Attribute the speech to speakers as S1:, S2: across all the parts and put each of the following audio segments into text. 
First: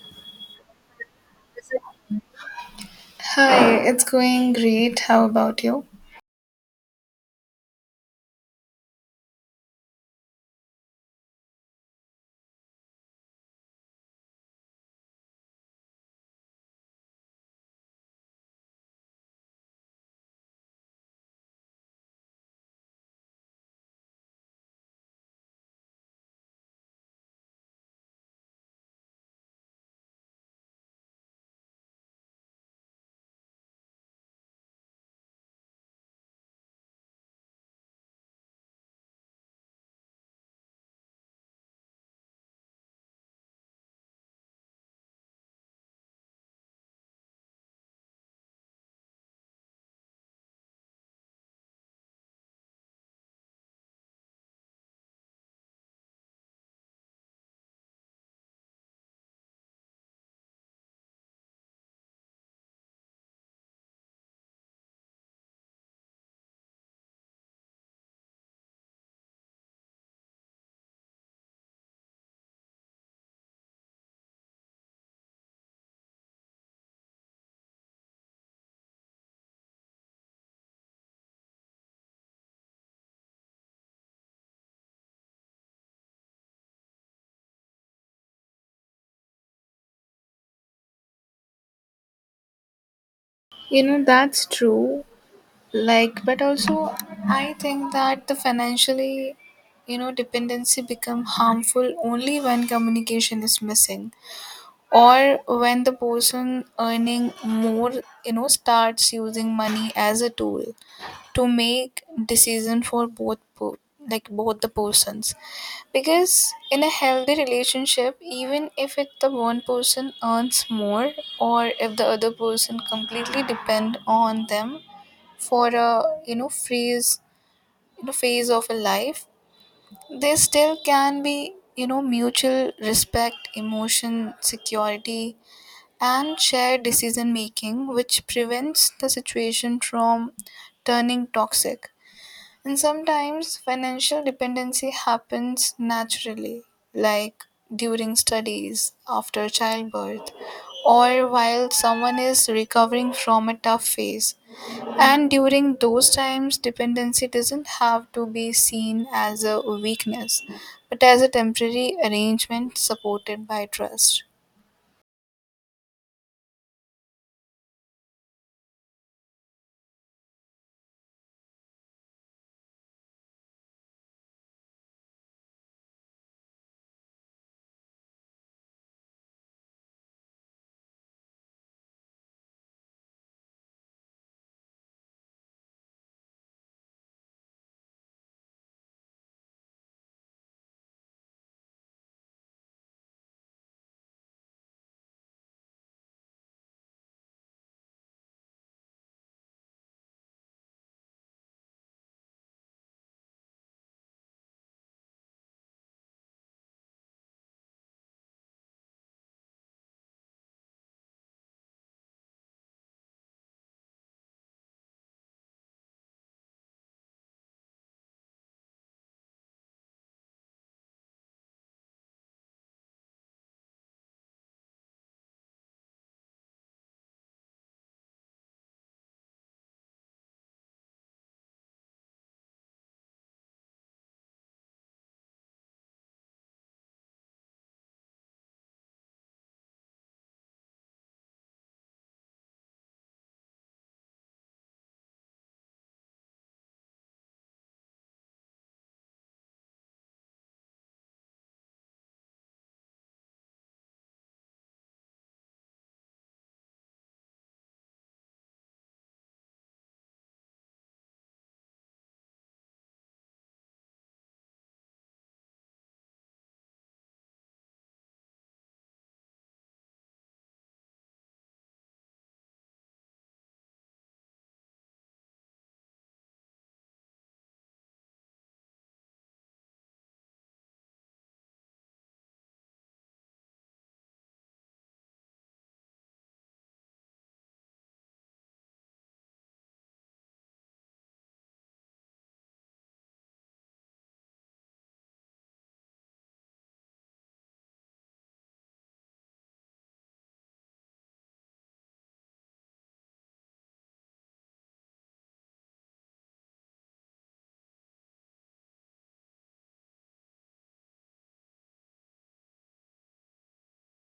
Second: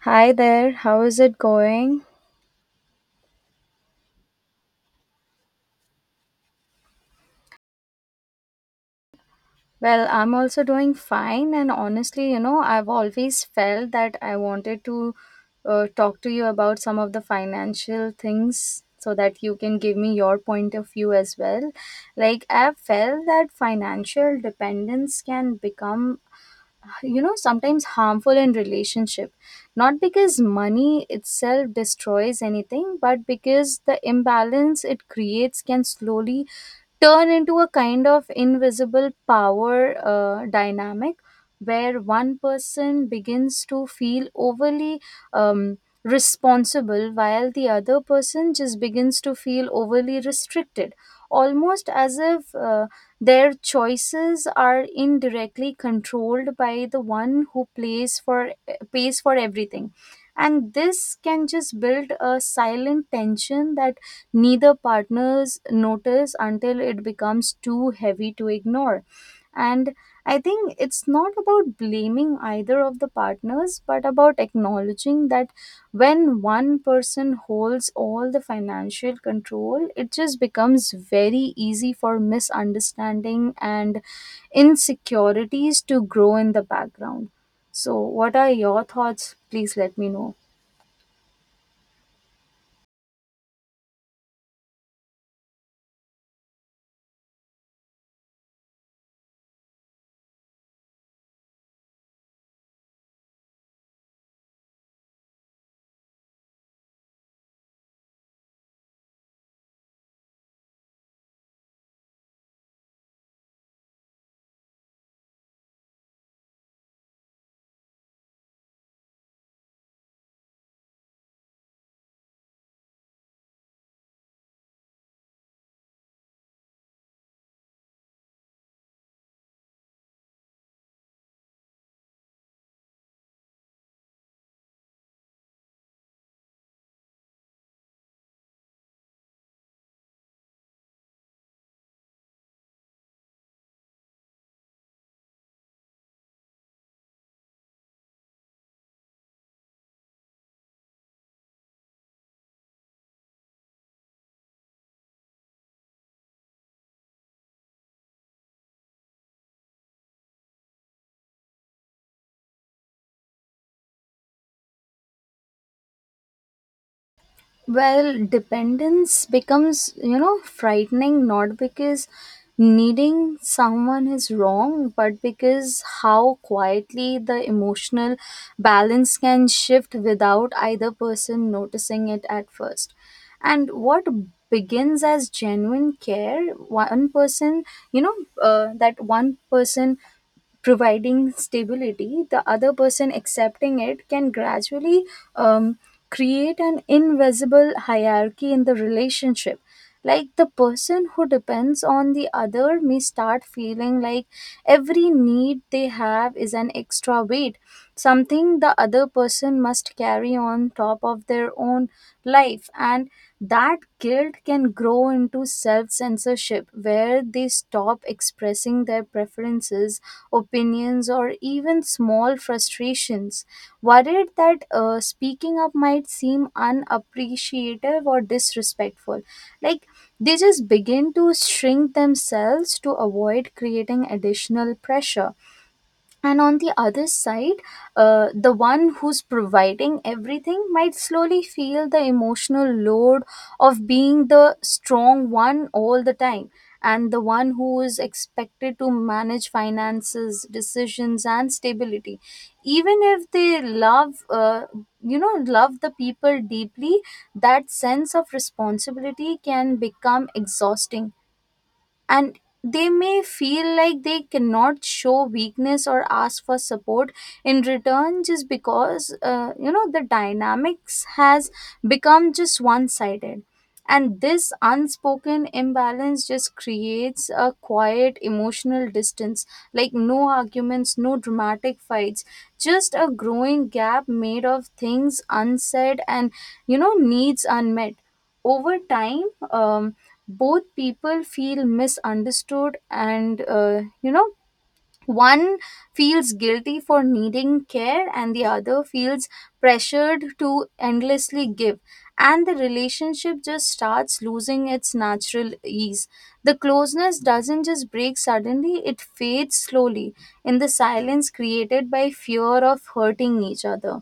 S1: Hi there, how is it going?
S2: Hi, it's going great. How about you?
S1: Well, I'm also doing fine, and honestly, you know, I've always felt that I wanted to talk to you about some of the financial things so that you can give me your point of view as well. Like, I've felt that financial dependence can become, you know, sometimes harmful in relationship. Not because money itself destroys anything, but because the imbalance it creates can slowly turn into a kind of invisible power dynamic where one person begins to feel overly um, responsible, while the other person just begins to feel overly restricted, almost as if their choices are indirectly controlled by the one who plays for pays for everything. And this can just build a silent tension that neither partners notice until it becomes too heavy to ignore. And I think it's not about blaming either of the partners, but about acknowledging that when one person holds all the financial control, it just becomes very easy for misunderstanding and insecurities to grow in the background. So, what are your thoughts? Please let me know.
S2: You know, that's true. Like, but also, I think that the financially, dependency become harmful only when communication is missing or when the person earning more, starts using money as a tool to make decision for like both the persons because in a healthy relationship even if it the one person earns more or if the other person completely depend on them for a phase phase of a life there still can be mutual respect emotion security and shared decision making which prevents the situation from turning toxic. And sometimes financial dependency happens naturally, like during studies, after childbirth, or while someone is recovering from a tough phase. And during those times, dependency doesn't have to be seen as a weakness, but as a temporary arrangement supported by trust.
S1: Well, dependence becomes, you know, frightening not because needing someone is wrong, but because how quietly the emotional balance can shift without either person noticing it at first. And what begins as genuine care, one person, you know, that one person providing stability, the other person accepting it, can gradually um, create an invisible hierarchy in the relationship. Like, the person who depends on the other may start feeling like every need they have is an extra weight, something the other person must carry on top of their own life. And that guilt can grow into self censorship where they stop expressing their preferences, opinions, or even small frustrations, worried that speaking up might seem unappreciative or disrespectful. Like, they just begin to shrink themselves to avoid creating additional pressure, and on the other side, the one who's providing everything might slowly feel the emotional load of being the strong one all the time, and the one who is expected to manage finances decisions and stability. Even if they love you know love the people deeply, that sense of responsibility can become exhausting, and they may feel like they cannot show weakness or ask for support in return just because you know, the dynamics has become just one sided. And this unspoken imbalance just creates a quiet emotional distance, like no arguments, no dramatic fights, just a growing gap made of things unsaid and, you know, needs unmet over time. um, Both people feel misunderstood, and you know, one feels guilty for needing care and the other feels pressured to endlessly give, and the relationship just starts losing its natural ease. The closeness doesn't just break suddenly, it fades slowly in the silence created by fear of hurting each other.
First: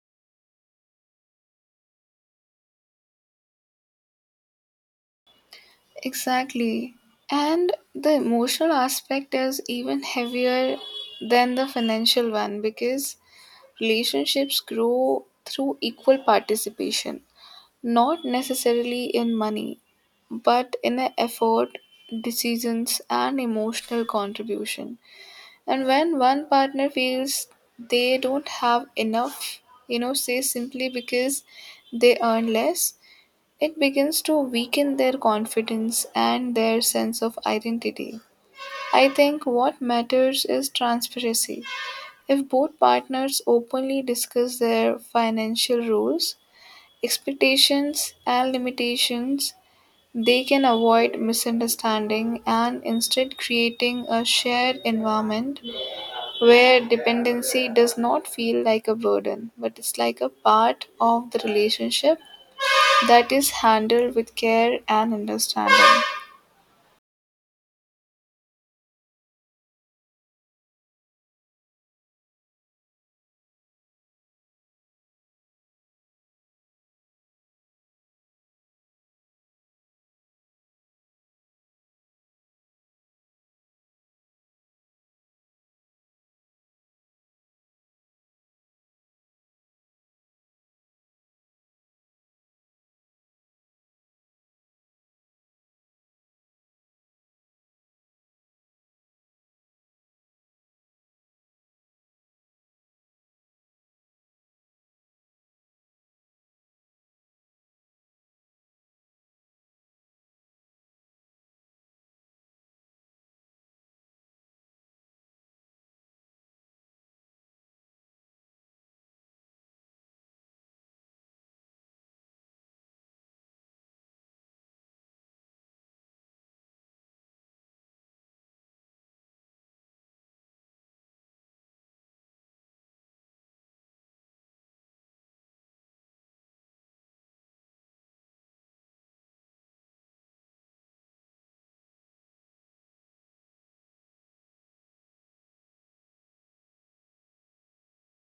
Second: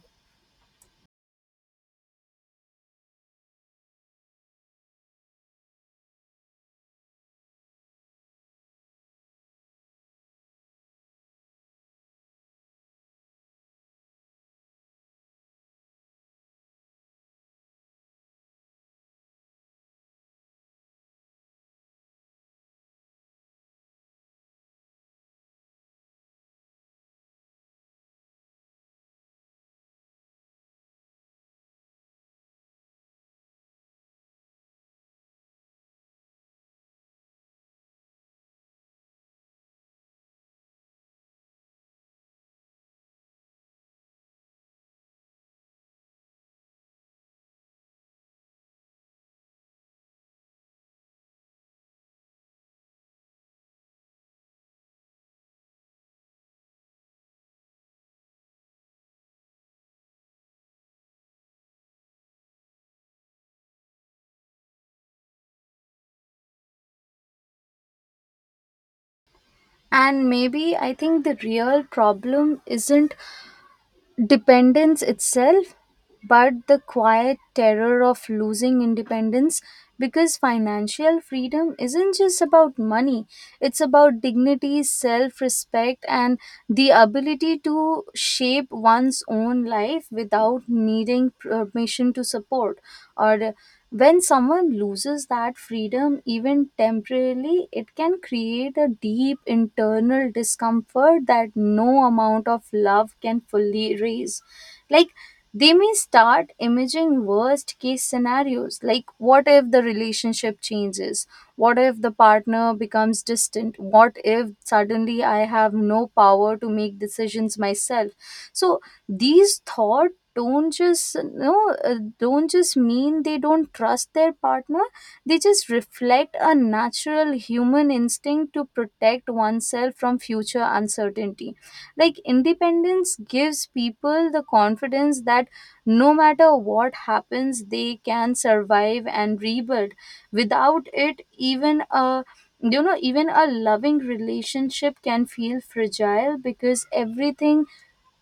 S2: Exactly. And the emotional aspect is even heavier than the financial one because relationships grow through equal participation, not necessarily in money, but in a effort, decisions, and emotional contribution. And when one partner feels they don't have enough, say simply because they earn less, it begins to weaken their confidence and their sense of identity. I think what matters is transparency if both partners openly discuss their financial rules, expectations, and limitations, they can avoid misunderstanding and instead creating a shared environment where dependency does not feel like a burden, but it's like a part of the relationship that is handled with care and understanding.
S1: And maybe I think the real problem isn't dependence itself, but the quiet terror of losing independence, because financial freedom isn't just about money, it's about dignity, self respect, and the ability to shape one's own life without needing permission to support. Or when someone loses that freedom, even temporarily, it can create a deep internal discomfort that no amount of love can fully erase. Like, they may start imaging worst case scenarios, like what if the relationship changes, what if the partner becomes distant, what if suddenly I have no power to make decisions myself. So these thought don't just, you know, don't just mean they don't trust their partner, they just reflect a natural human instinct to protect oneself from future uncertainty. Like, independence gives people the confidence that no matter what happens they can survive and rebuild. Without it, even a, you know, even a loving relationship can feel fragile because everything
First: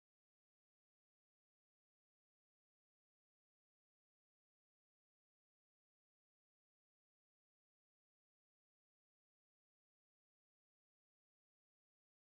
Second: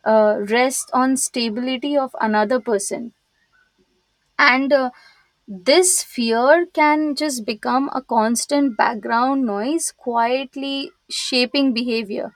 S1: rests on stability of another person. And this fear can just become a constant background noise, quietly shaping behavior.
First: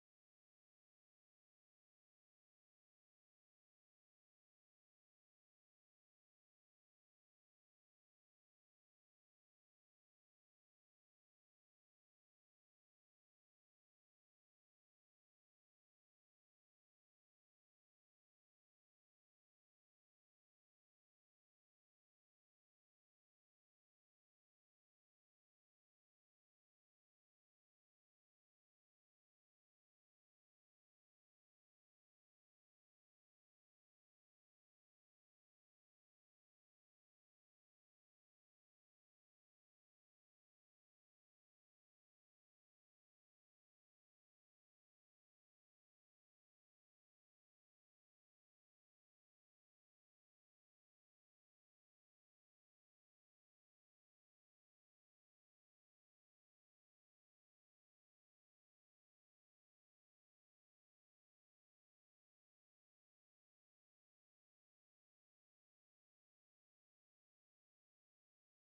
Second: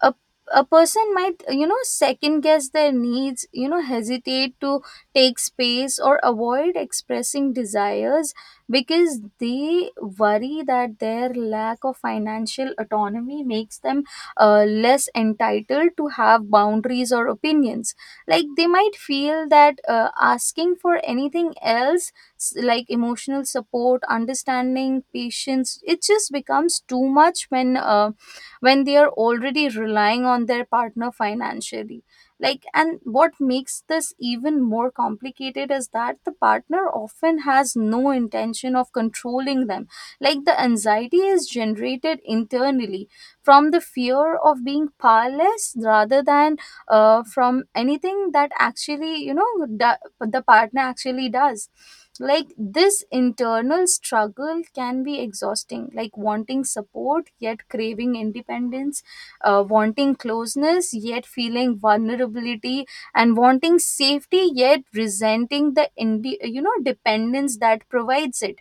S1: A, a person might, you know, second guess their needs, you know, hesitate to take space or avoid expressing desires, because they worry that their lack of financial autonomy makes them less entitled to have boundaries or opinions. Like, they might feel that asking for anything else, like emotional support, understanding, patience, it just becomes too much when they are already relying on their partner financially. Like, and what makes this even more complicated is that the partner often has no intention of controlling them. Like, the anxiety is generated internally from the fear of being powerless rather than from anything that actually, you know, d- the partner actually does. Like, this internal struggle can be exhausting, like wanting support yet craving independence, wanting closeness yet feeling vulnerability, and wanting safety yet resenting the you know, dependence that provides it.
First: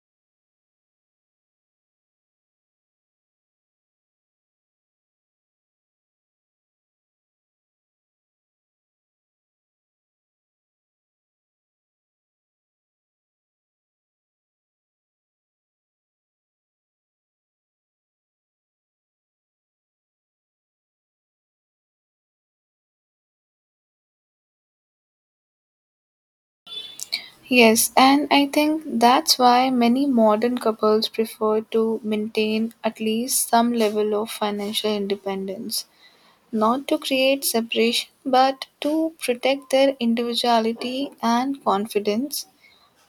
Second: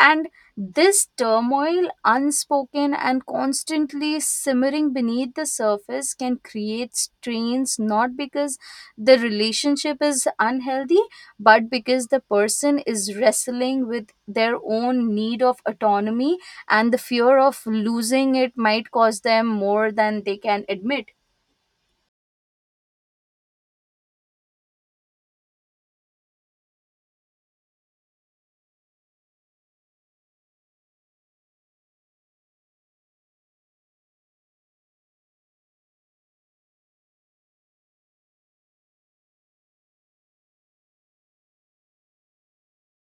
S1: And this turmoil, unspoken and constantly simmering beneath the surface, can create strains not because the relationship is unhealthy, but because the person is wrestling with their own need of autonomy, and the fear of losing it might cause them more than they can admit.
S2: Yes, and I think that's why many modern couples prefer to maintain at least some level of financial independence, not to create separation, but to protect their individuality and confidence,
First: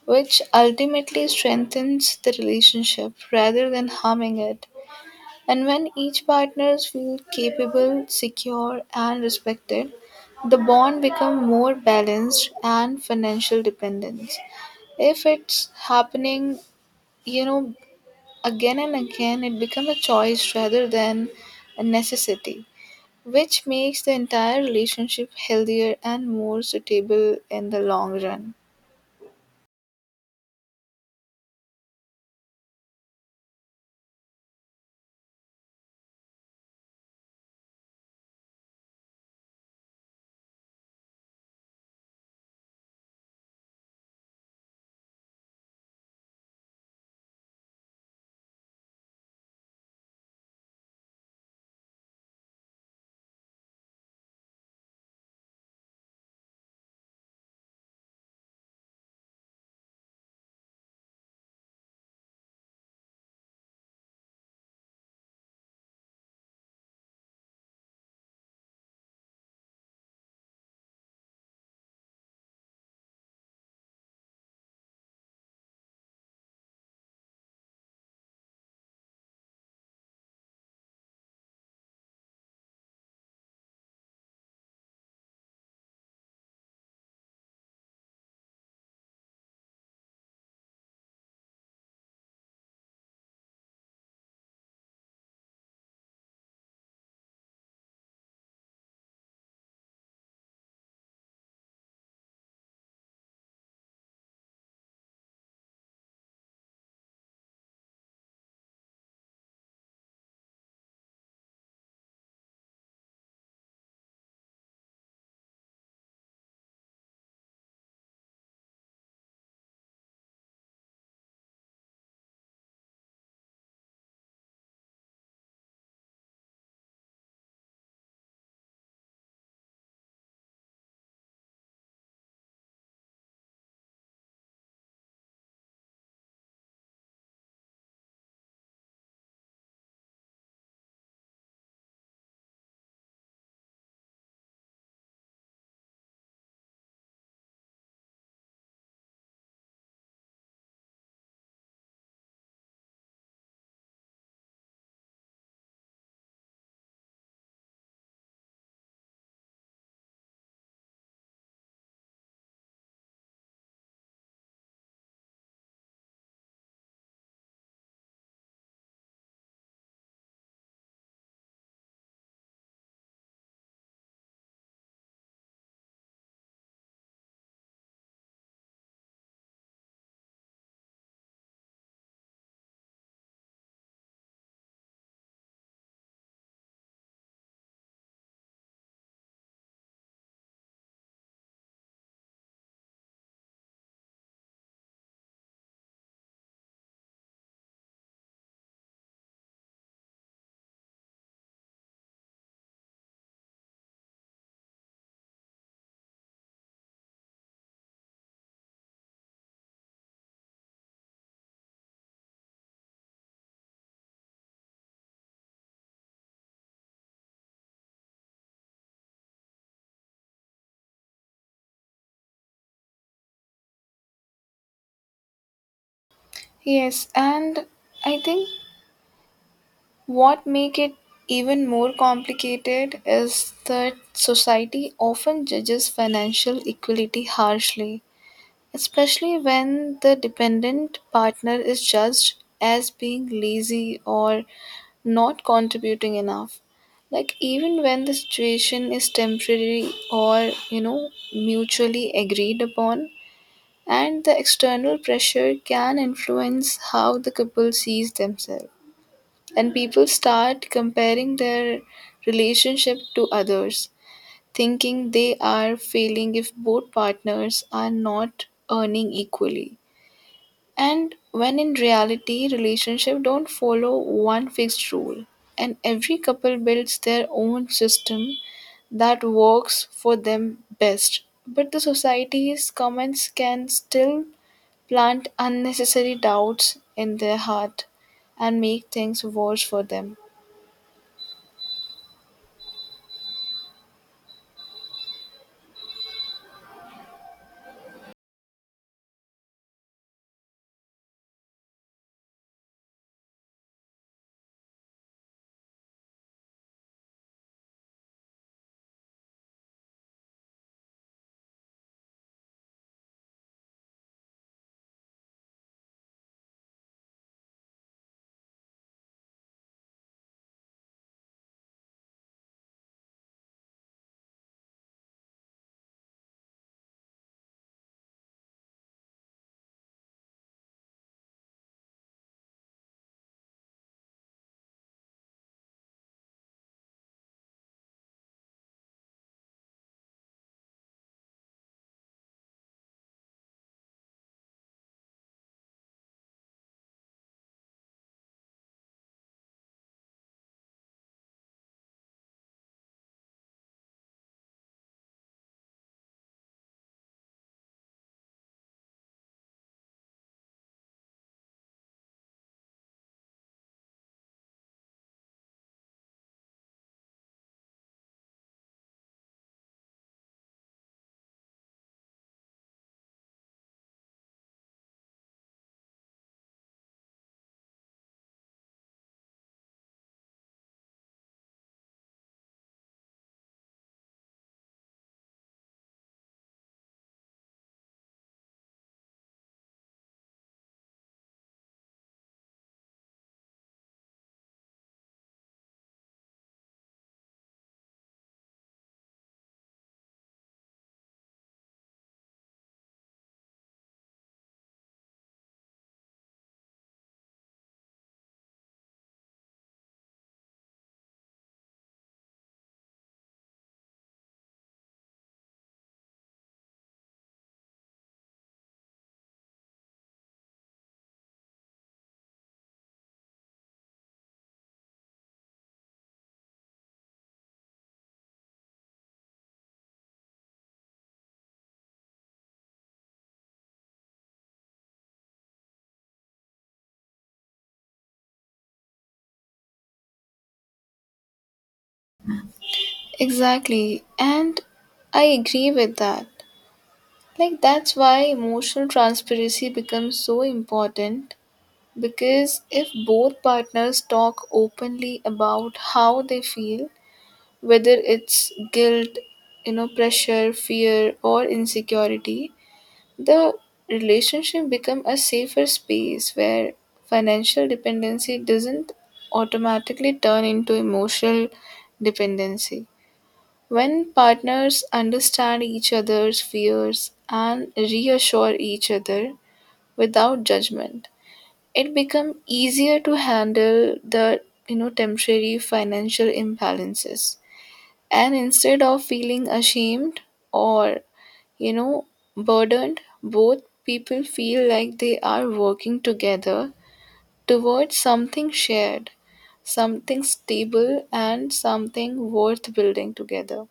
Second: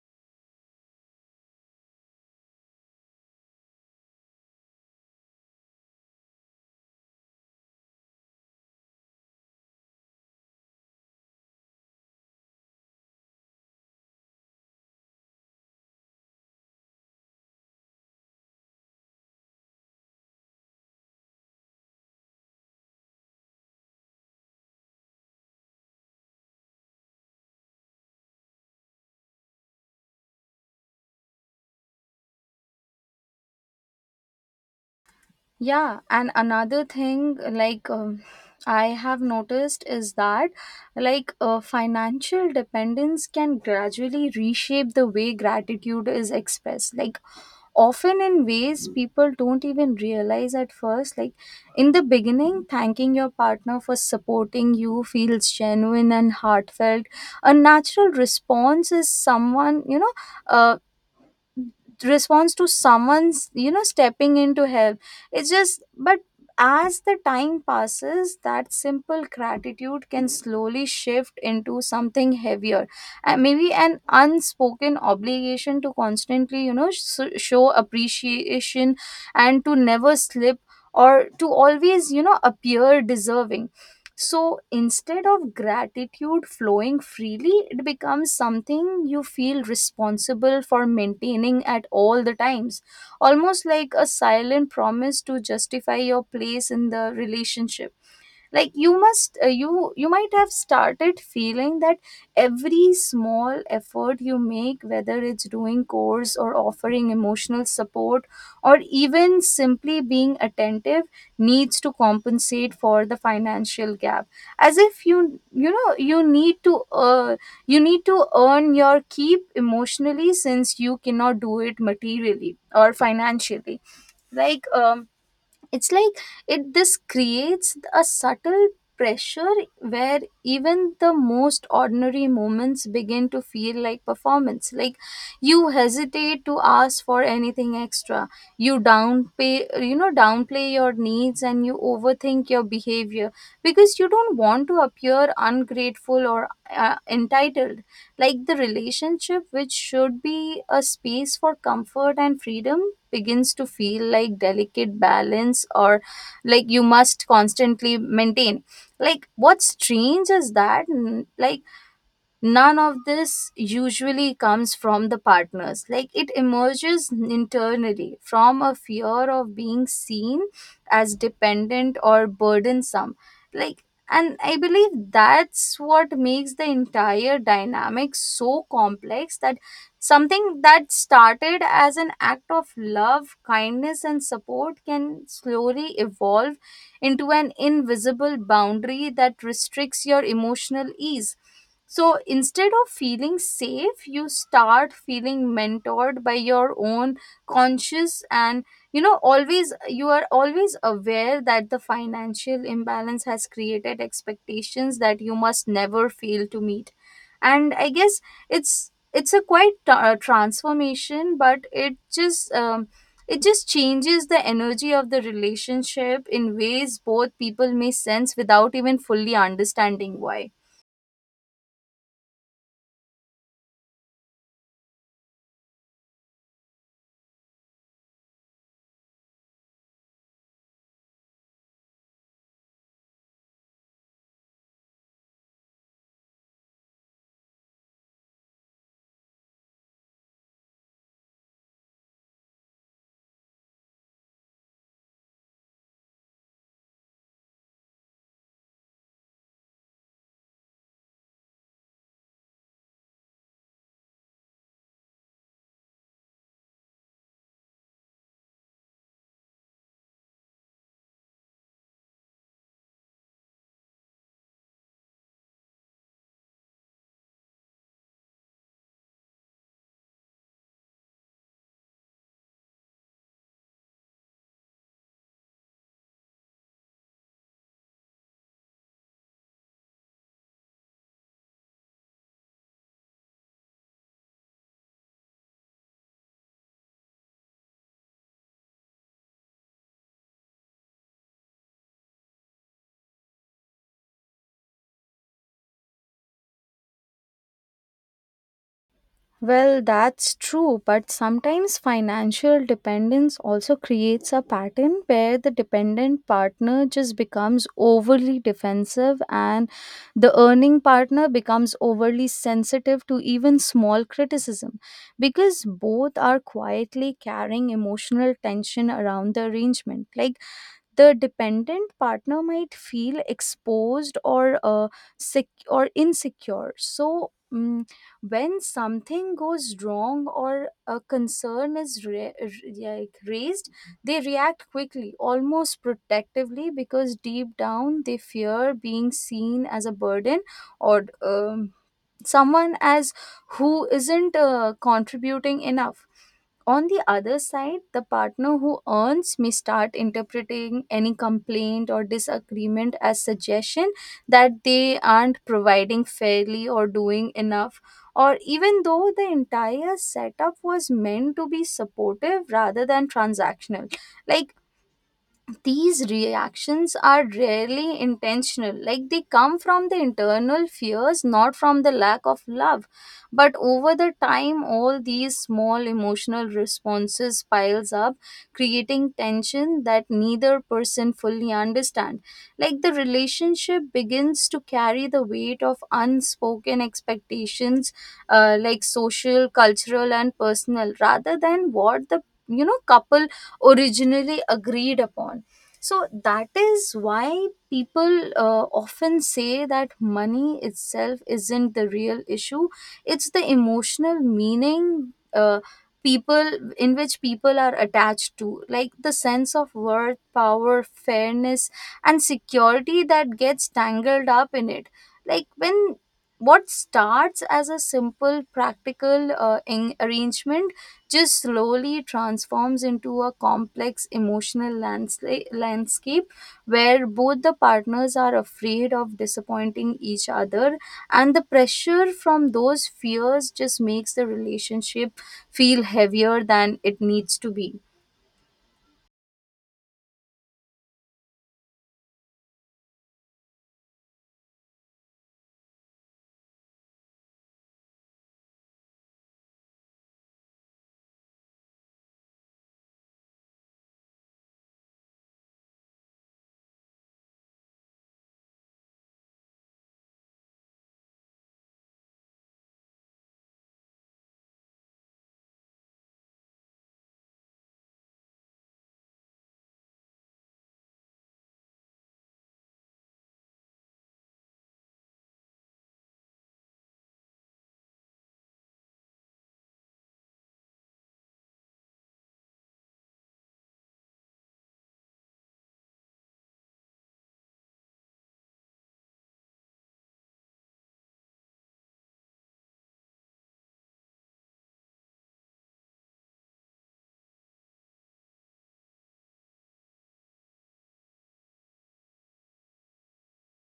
S2: which ultimately strengthens the relationship rather than harming it. And when each partner feels capable, secure, and respected, the bond becomes more balanced and financial dependence if it's happening, you know, again and again, it becomes a choice rather than a necessity, which makes the entire relationship healthier and more suitable in the long run.
S1: Yeah, and another thing, like, I have noticed is that, like, financial dependence can gradually reshape the way gratitude is expressed. Like, often in ways people don't even realize at first. Like, in the beginning, thanking your partner for supporting you feels genuine and heartfelt. A natural response is someone, you know, uh, response to someone's, you know, stepping in to help. It's just, but as the time passes, that simple gratitude can slowly shift into something heavier, and maybe an unspoken obligation to constantly, you know, show appreciation, and to never slip, or to always, you know, appear deserving. So instead of gratitude flowing freely, it becomes something you feel responsible for maintaining at all the times, almost like a silent promise to justify your place in the relationship. Like, you must, uh, you might have started feeling that every small effort you make, whether it's doing chores or offering emotional support or even simply being attentive, needs to compensate for the financial gap. As if you know you need to earn your keep emotionally since you cannot do it materially or financially. Like um it's like it this creates a subtle pressure where even the most ordinary moments begin to feel like performance. Like, you hesitate to ask for anything extra, you downplay your needs, and you overthink your behavior, because you don't want to appear ungrateful or entitled. Like, the relationship, which should be a space for comfort and freedom, begins to feel like delicate balance, or like you must constantly maintain. Like, what's strange is that, like, none of this usually comes from the partners, like it emerges internally from a fear of being seen as dependent or burdensome. Like, and I believe that's what makes the entire dynamic so complex, that something that started as an act of love, kindness, and support can slowly evolve into an invisible boundary that restricts your emotional ease. So instead of feeling safe, you start feeling mentored by your own conscious, and, you know, always, you are always aware that the financial imbalance has created expectations that you must never fail to meet. And I guess it's a quite transformation, but it just changes the energy of the relationship in ways both people may sense without even fully understanding why.
S2: Yes, and I think what make it even more complicated is that society often judges financial equality harshly, especially when the dependent partner is judged as being lazy or not contributing enough, like even when the situation is temporary or mutually agreed upon. And the external pressure can influence how the couple sees themselves, and people start comparing their relationship to others, thinking they are failing if both partners are not earning equally. And when in reality, relationships don't follow one fixed rule, and every couple builds their own system that works for them best. But the society's comments can still plant unnecessary doubts in their heart and make things worse for them.
S1: Well, that's true, but sometimes financial dependence also creates a pattern where the dependent partner just becomes overly defensive, and the earning partner becomes overly sensitive to even small criticism, because both are quietly carrying emotional tension around the arrangement. Like, the dependent partner might feel exposed or or insecure. So when something goes wrong or a concern is like raised, they react quickly, almost protectively, because deep down they fear being seen as a burden, or um, someone as who isn't contributing enough. On the other side, the partner who earns may start interpreting any complaint or disagreement as suggestion that they aren't providing fairly or doing enough, or even though the entire setup was meant to be supportive rather than transactional. Like, these reactions are rarely intentional, like they come from the internal fears, not from the lack of love. But over the time, all these small emotional responses piles up, creating tension that neither person fully understand. Like, the relationship begins to carry the weight of unspoken expectations, like social, cultural, and personal, rather than what the, you know, couple originally agreed upon. So that is why people often say that money itself isn't the real issue. It's the emotional meaning people in which people are attached to, like the sense of worth, power, fairness, and security that gets tangled up in it. Like when what starts as a simple practical arrangement just slowly transforms into a complex emotional landscape where both the partners are afraid of disappointing each other, and the pressure from those fears just makes the relationship feel heavier than it needs to be.
S2: Exactly, and I agree with that. Like, that's why emotional transparency becomes so important. Because if both partners talk openly about how they feel, whether it's guilt, pressure, fear, or insecurity, the relationship become a safer space where financial dependency doesn't automatically turn into emotional dependency. When partners understand each other's fears and reassure each other without judgment, it become easier to handle the temporary financial imbalances, and instead of feeling ashamed or you know burdened, both people feel like they are working together towards something shared, something stable, and something worth building together.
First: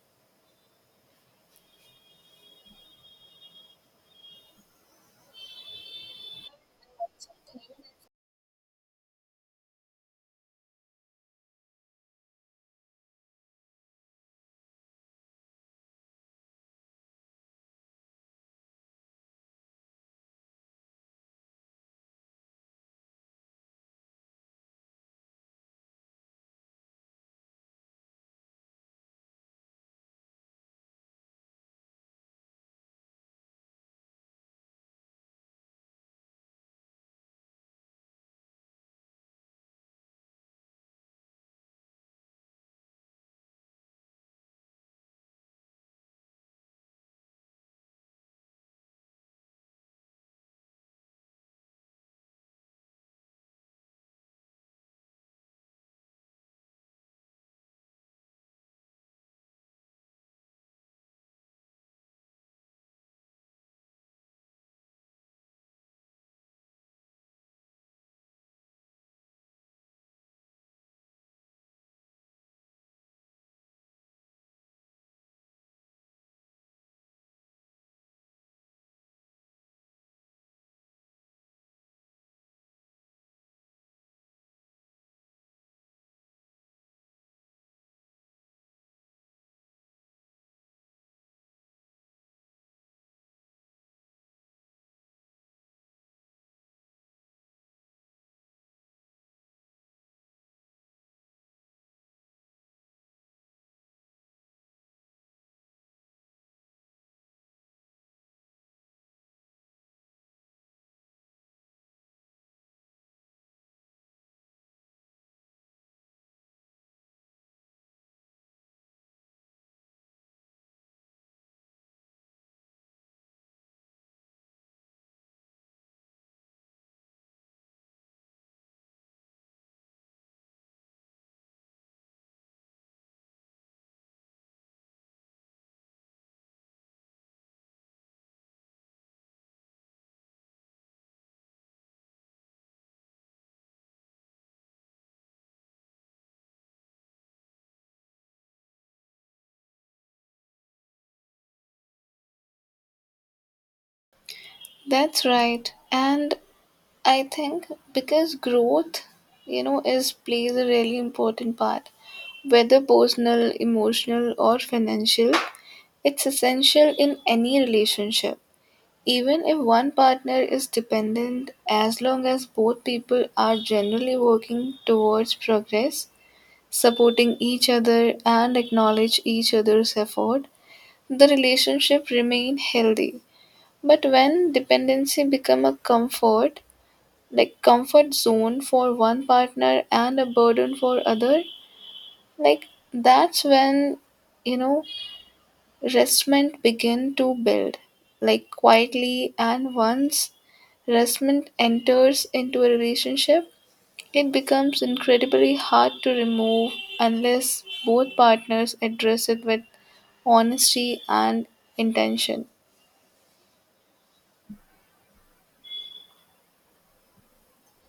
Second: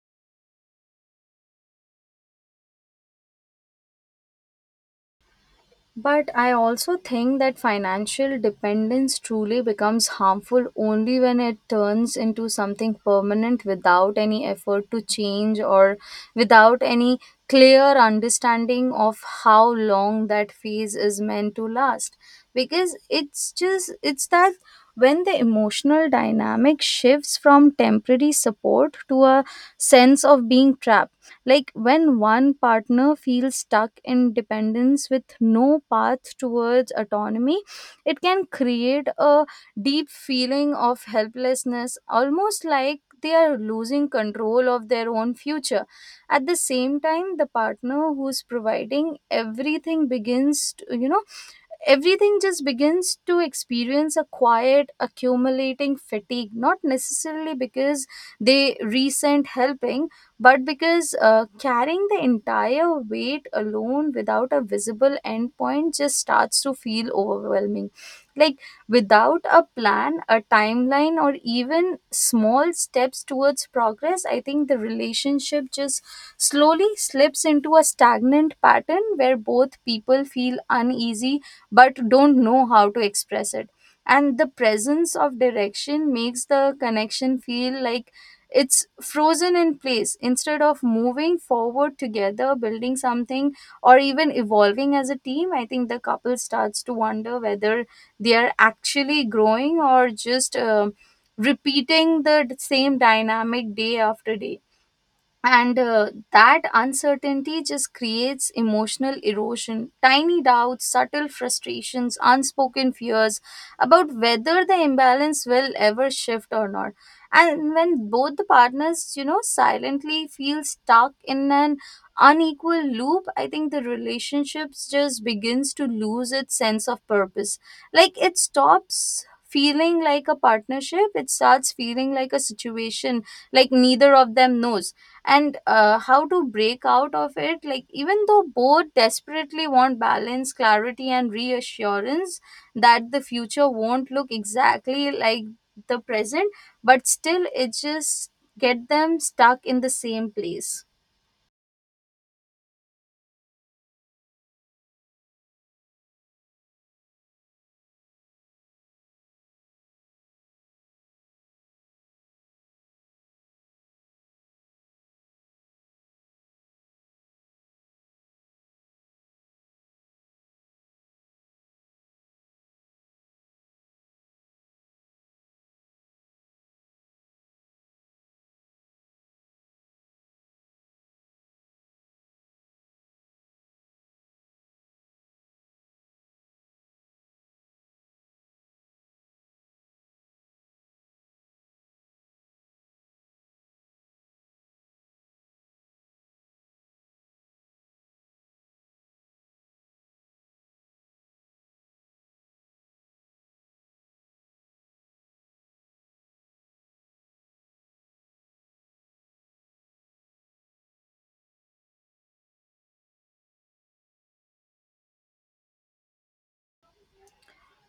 S1: But I also think that financial dependence truly becomes harmful only when it turns into something permanent without any effort to change or without any clear understanding of how long that phase is meant to last. Because it's that when the emotional dynamic shifts from temporary support to a sense of being trapped, like when one partner feels stuck in dependence with no path towards autonomy, it can create a deep feeling of helplessness, almost like they are losing control of their own future. At the same time, the partner who's providing everything begins, to, you know, everything just begins to experience a quiet accumulating fatigue, not necessarily because they resent helping, but because carrying the entire weight alone without a visible endpoint just starts to feel overwhelming. Like without a plan, a timeline, or even small steps towards progress, I think the relationship just slowly slips into a stagnant pattern where both people feel uneasy but don't know how to express it, and the presence of direction makes the connection feel like it's frozen in place instead of moving forward together, building something or even evolving as a team. I think the couple starts to wonder whether they are actually growing or just repeating the same dynamic day after day, and that uncertainty just creates emotional erosion, tiny doubts, subtle frustrations, unspoken fears about whether the imbalance will ever shift or not. And when both the partners, you know, silently feel stuck in an unequal loop, I think the relationships just begins to lose its sense of purpose. Like it stops feeling like a partnership, it starts feeling like a situation, like neither of them knows and how to break out of it, like even though both desperately want balance, clarity, and reassurance that the future won't look exactly like the present, but still it just get them stuck in the same place.
S2: That's right. And I think because growth, is plays a really important part, whether personal, emotional, or financial. It's essential in any relationship. Even if one partner is dependent, as long as both people are generally working towards progress, supporting each other, and acknowledge each other's effort, the relationship remain healthy. But when dependency become a comfort, like comfort zone for one partner and a burden for other, like that's when you know restment begin to build, like quietly, and once restment enters into a relationship, it becomes incredibly hard to remove unless both partners address it with honesty and intention.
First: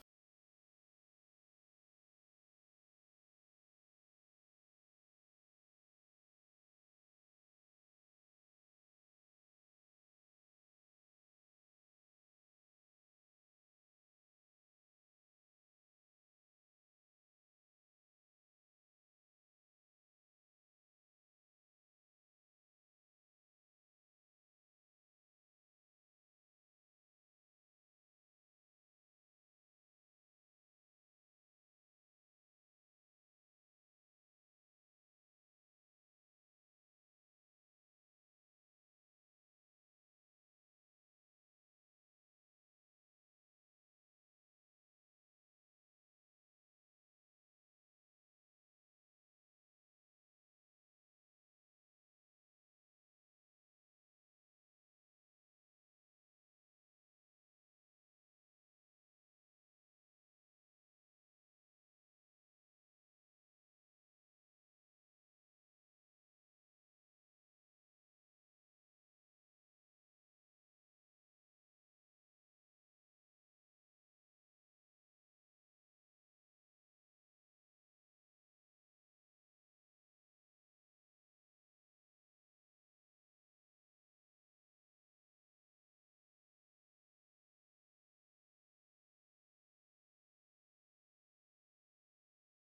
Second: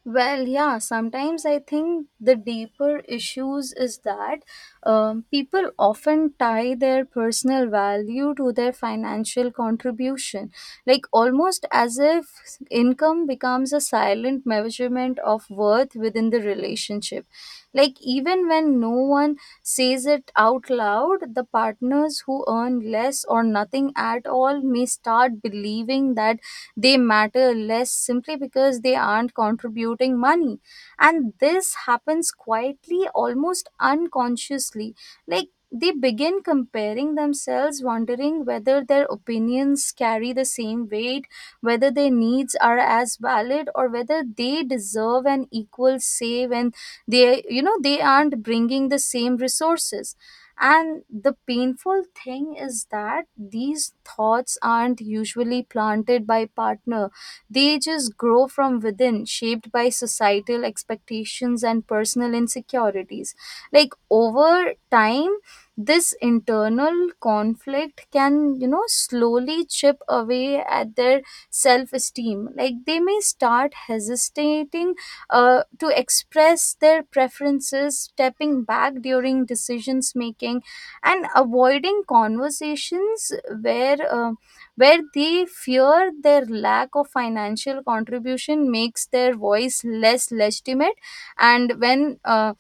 S1: Well, yeah, sometimes I think the deeper issues is that people often tie their personal value to their financial contribution, like almost as if income becomes a silent measurement of worth within the relationship. Like, even when no one says it out loud, the partners who earn less or nothing at all may start believing that they matter less simply because they aren't contributing money, and this happens quietly, almost unconsciously. Like they begin comparing themselves, wondering whether their opinions carry the same weight, whether their needs are as valid, or whether they deserve an equal say when they you know they aren't bringing the same resources. And the painful thing is that these thoughts aren't usually planted by partner. They just grow from within, shaped by societal expectations and personal insecurities. Like over time, this internal conflict can, you know, slowly chip away at their self esteem. Like they may start hesitating to express their preferences, stepping back during decisions making, and avoiding conversations where uh, where they fear their lack of financial contribution makes their voice less legitimate. And when uh,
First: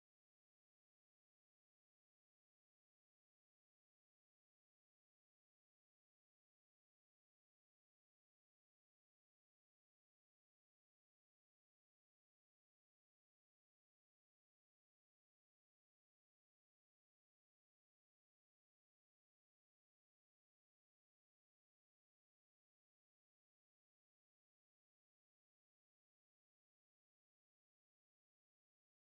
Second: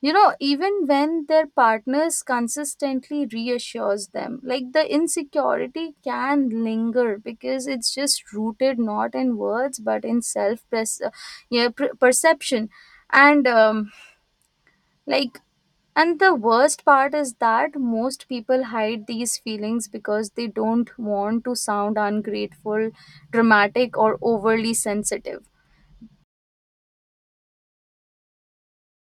S1: you know even when their partners consistently reassures them, like the insecurity can linger because it's just rooted not in words but in self pres- yeah, per- perception, and like and the worst part is that most people hide these feelings because they don't want to sound ungrateful, dramatic, or overly sensitive.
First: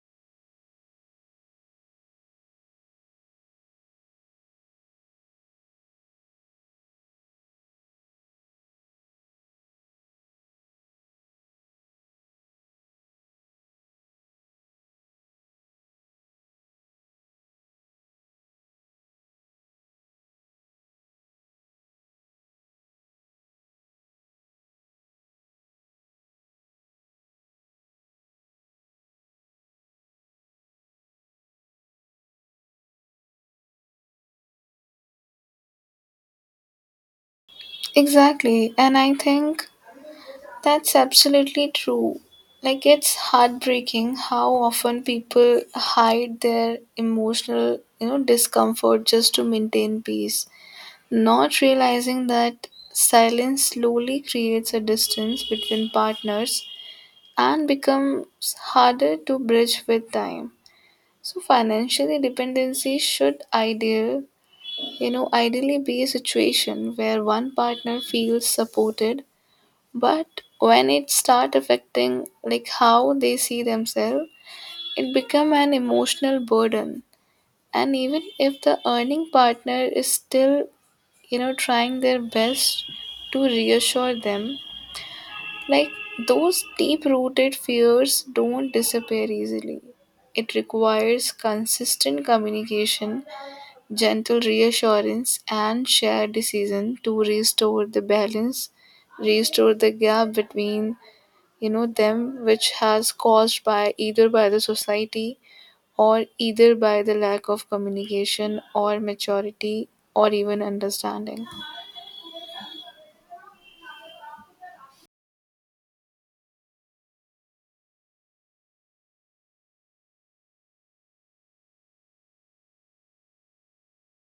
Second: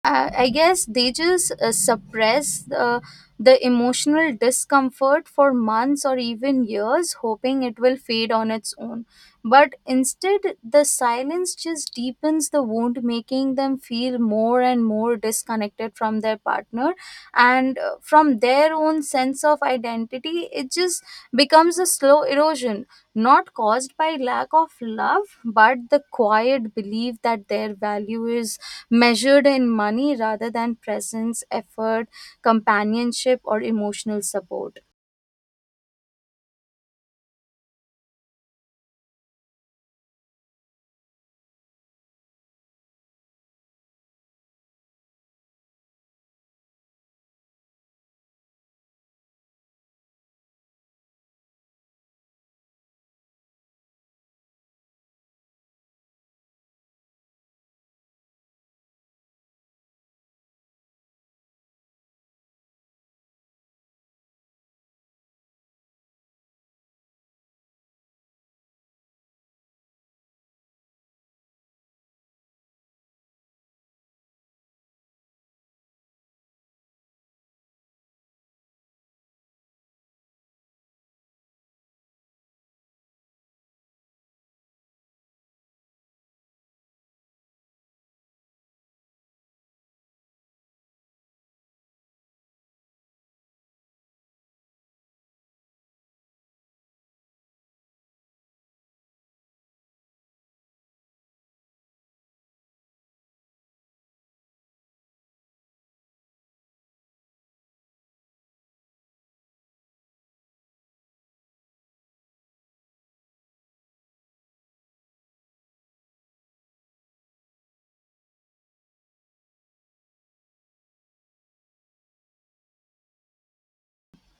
S1: I guess they just suppress the emotional discomfort for months or even years, hoping it will fade on its own. But instead, the silence just deepens the wound, making them feel more and more disconnected from their partner and from their own sense of identity. It just becomes a slow erosion, not caused by lack of love but the quiet belief that their value is measured in money rather than presence, effort, companionship, or emotional support.
S2: Exactly, and I think that's absolutely true. Like, it's heartbreaking how often people hide their emotional, discomfort just to maintain peace, not realizing that silence slowly creates a distance between partners and becomes harder to bridge with time. So financially dependency should ideally be a situation where one partner feels supported, but when it start affecting like how they see themselves it become an emotional burden. And even if the earning partner is still trying their best to reassure them, like those deep rooted fears don't disappear easily. It requires consistent communication, gentle reassurance, and shared decision to restore the balance, restore the gap between them, which has caused by either by the society, or either by the lack of communication or maturity, or even understanding.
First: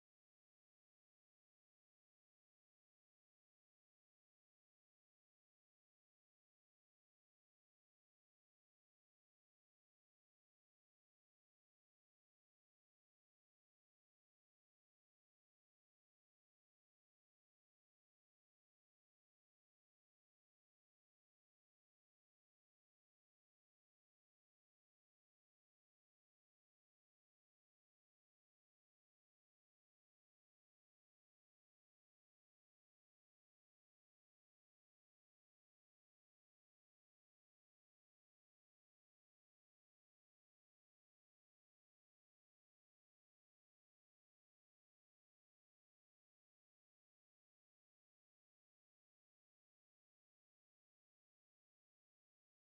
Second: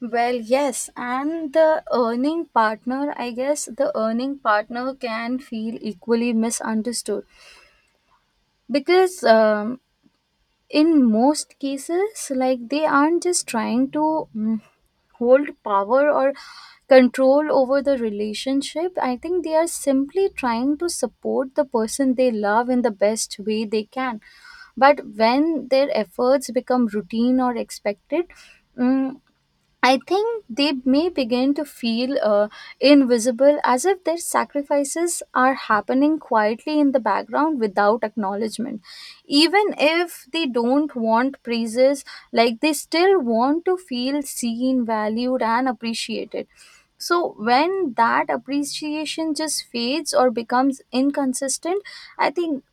S1: Well, yes, and the earning partner can feel equally misunderstood because in most cases, like they aren't just trying to hold power or control over the relationship. I think they are simply trying to support the person they love in the best way they can, but when their efforts become routine or expected, mm, I think they may begin to feel invisible, as if their sacrifices are happening quietly in the background without acknowledgement. Even if they don't want praises, like they still want to feel seen, valued, and appreciated. So, when that appreciation just fades or becomes inconsistent, I think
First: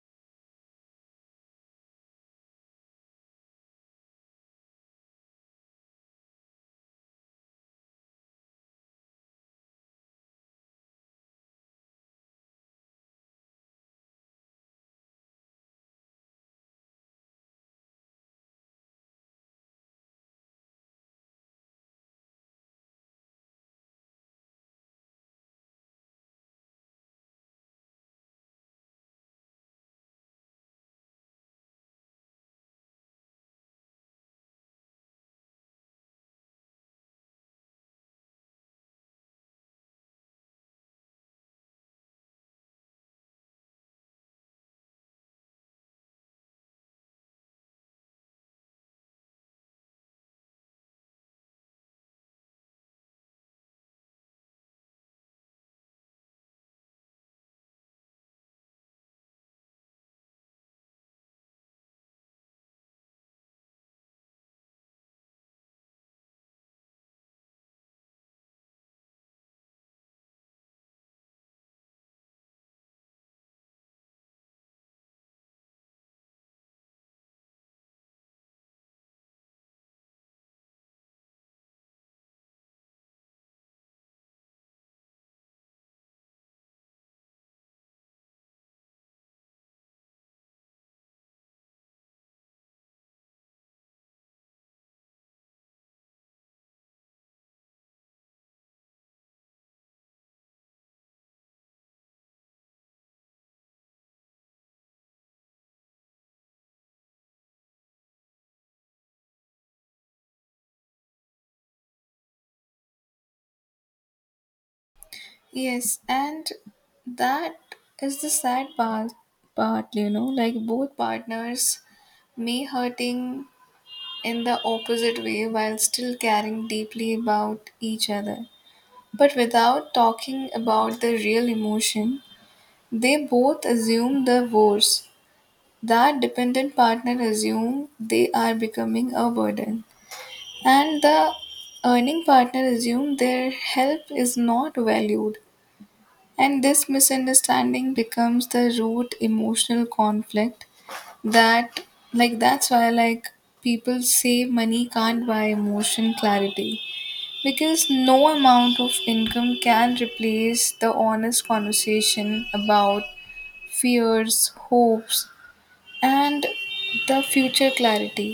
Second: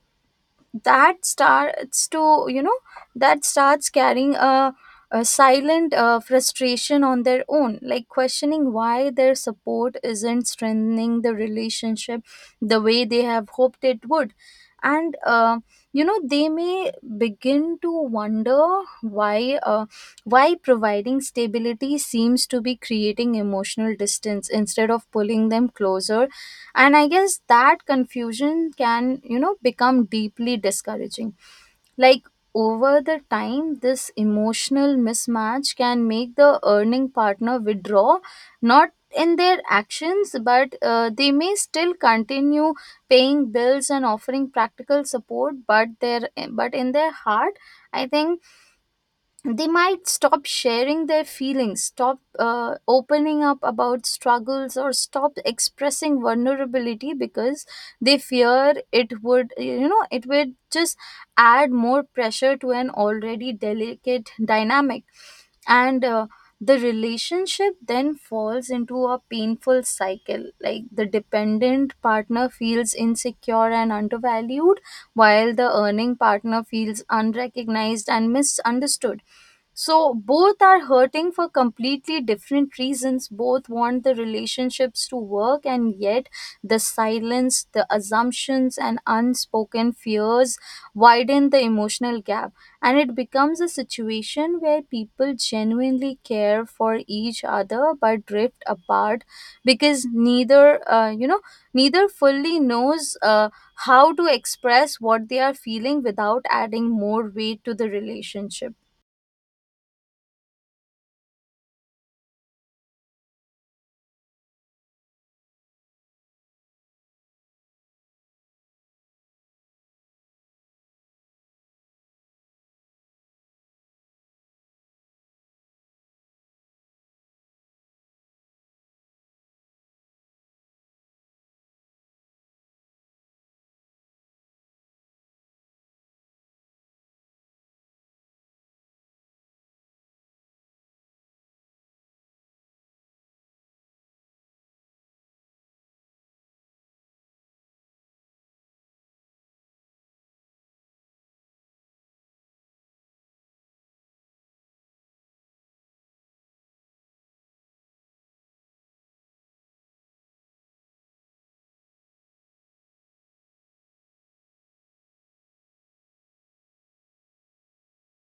S1: that starts to you know that starts carrying a silent frustration on their own, like questioning why their support isn't strengthening the relationship the way they have hoped it would. And you know, they may begin to wonder why uh, why providing stability seems to be creating emotional distance instead of pulling them closer. And I guess that confusion can, you know, become deeply discouraging. Like over the time, this emotional mismatch can make the earning partner withdraw, not in their actions, but they may still continue paying bills and offering practical support, but their but in their heart, I think they might stop sharing their feelings, stop opening up about struggles, or stop expressing vulnerability because they fear it would, you know, it would just add more pressure to an already delicate dynamic. And the relationship then falls into a painful cycle. Like the dependent partner feels insecure and undervalued, while the earning partner feels unrecognized and misunderstood, so both are hurting for completely different reasons. Both want the relationships to work, and yet the silence, the assumptions, and unspoken fears widen the emotional gap. And it becomes a situation where people genuinely care for each other but drift apart because uh, you know, neither fully knows how to express what they are feeling without adding more weight to the relationship.
S2: Yes, and that is the sad part, like both partners may hurting in the opposite way while still caring deeply about each other. But without talking about the real emotion, they both assume the worst, that dependent partner assume they are becoming a burden and the earning partner assume their help is not valued. And this misunderstanding becomes the root emotional conflict that, like, that's why like people say money can't buy emotion clarity, because no amount of income can replace the honest conversation about fears, hopes, and the future clarity.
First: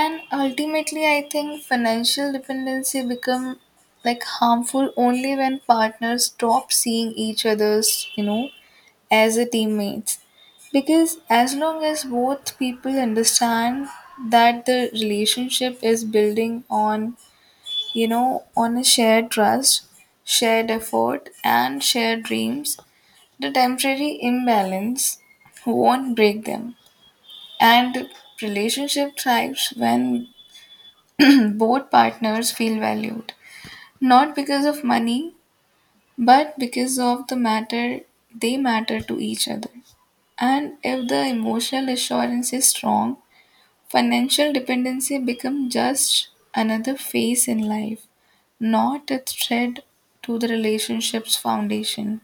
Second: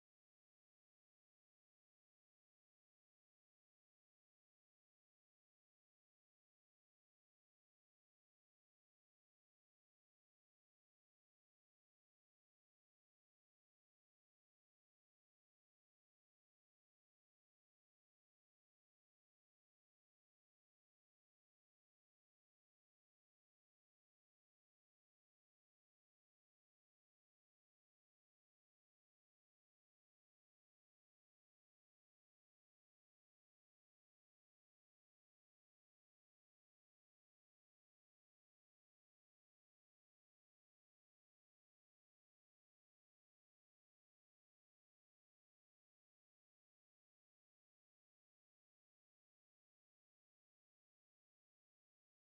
S2: And ultimately I think financial dependency become like harmful only when partners stop seeing each other's, you know as a teammates. Because as long as both people understand that the relationship is building on on a shared trust, shared effort, and shared dreams, the temporary imbalance won't break them. And relationship thrives when both partners feel valued, not because of money, but because of they matter to each other. And if the emotional assurance is strong, financial dependency becomes just another phase in life, not a thread to the relationship's foundation.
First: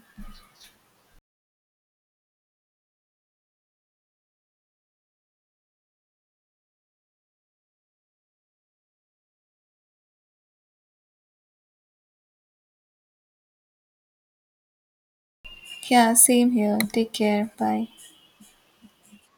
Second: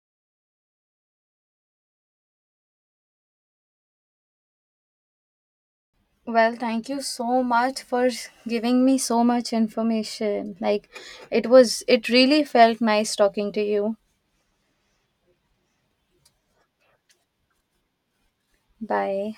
S1: Well, thank you so much for giving me so much information. Like, it really felt nice talking to you.
S2: Yeah, same here. Take care. Bye.
S1: Bye.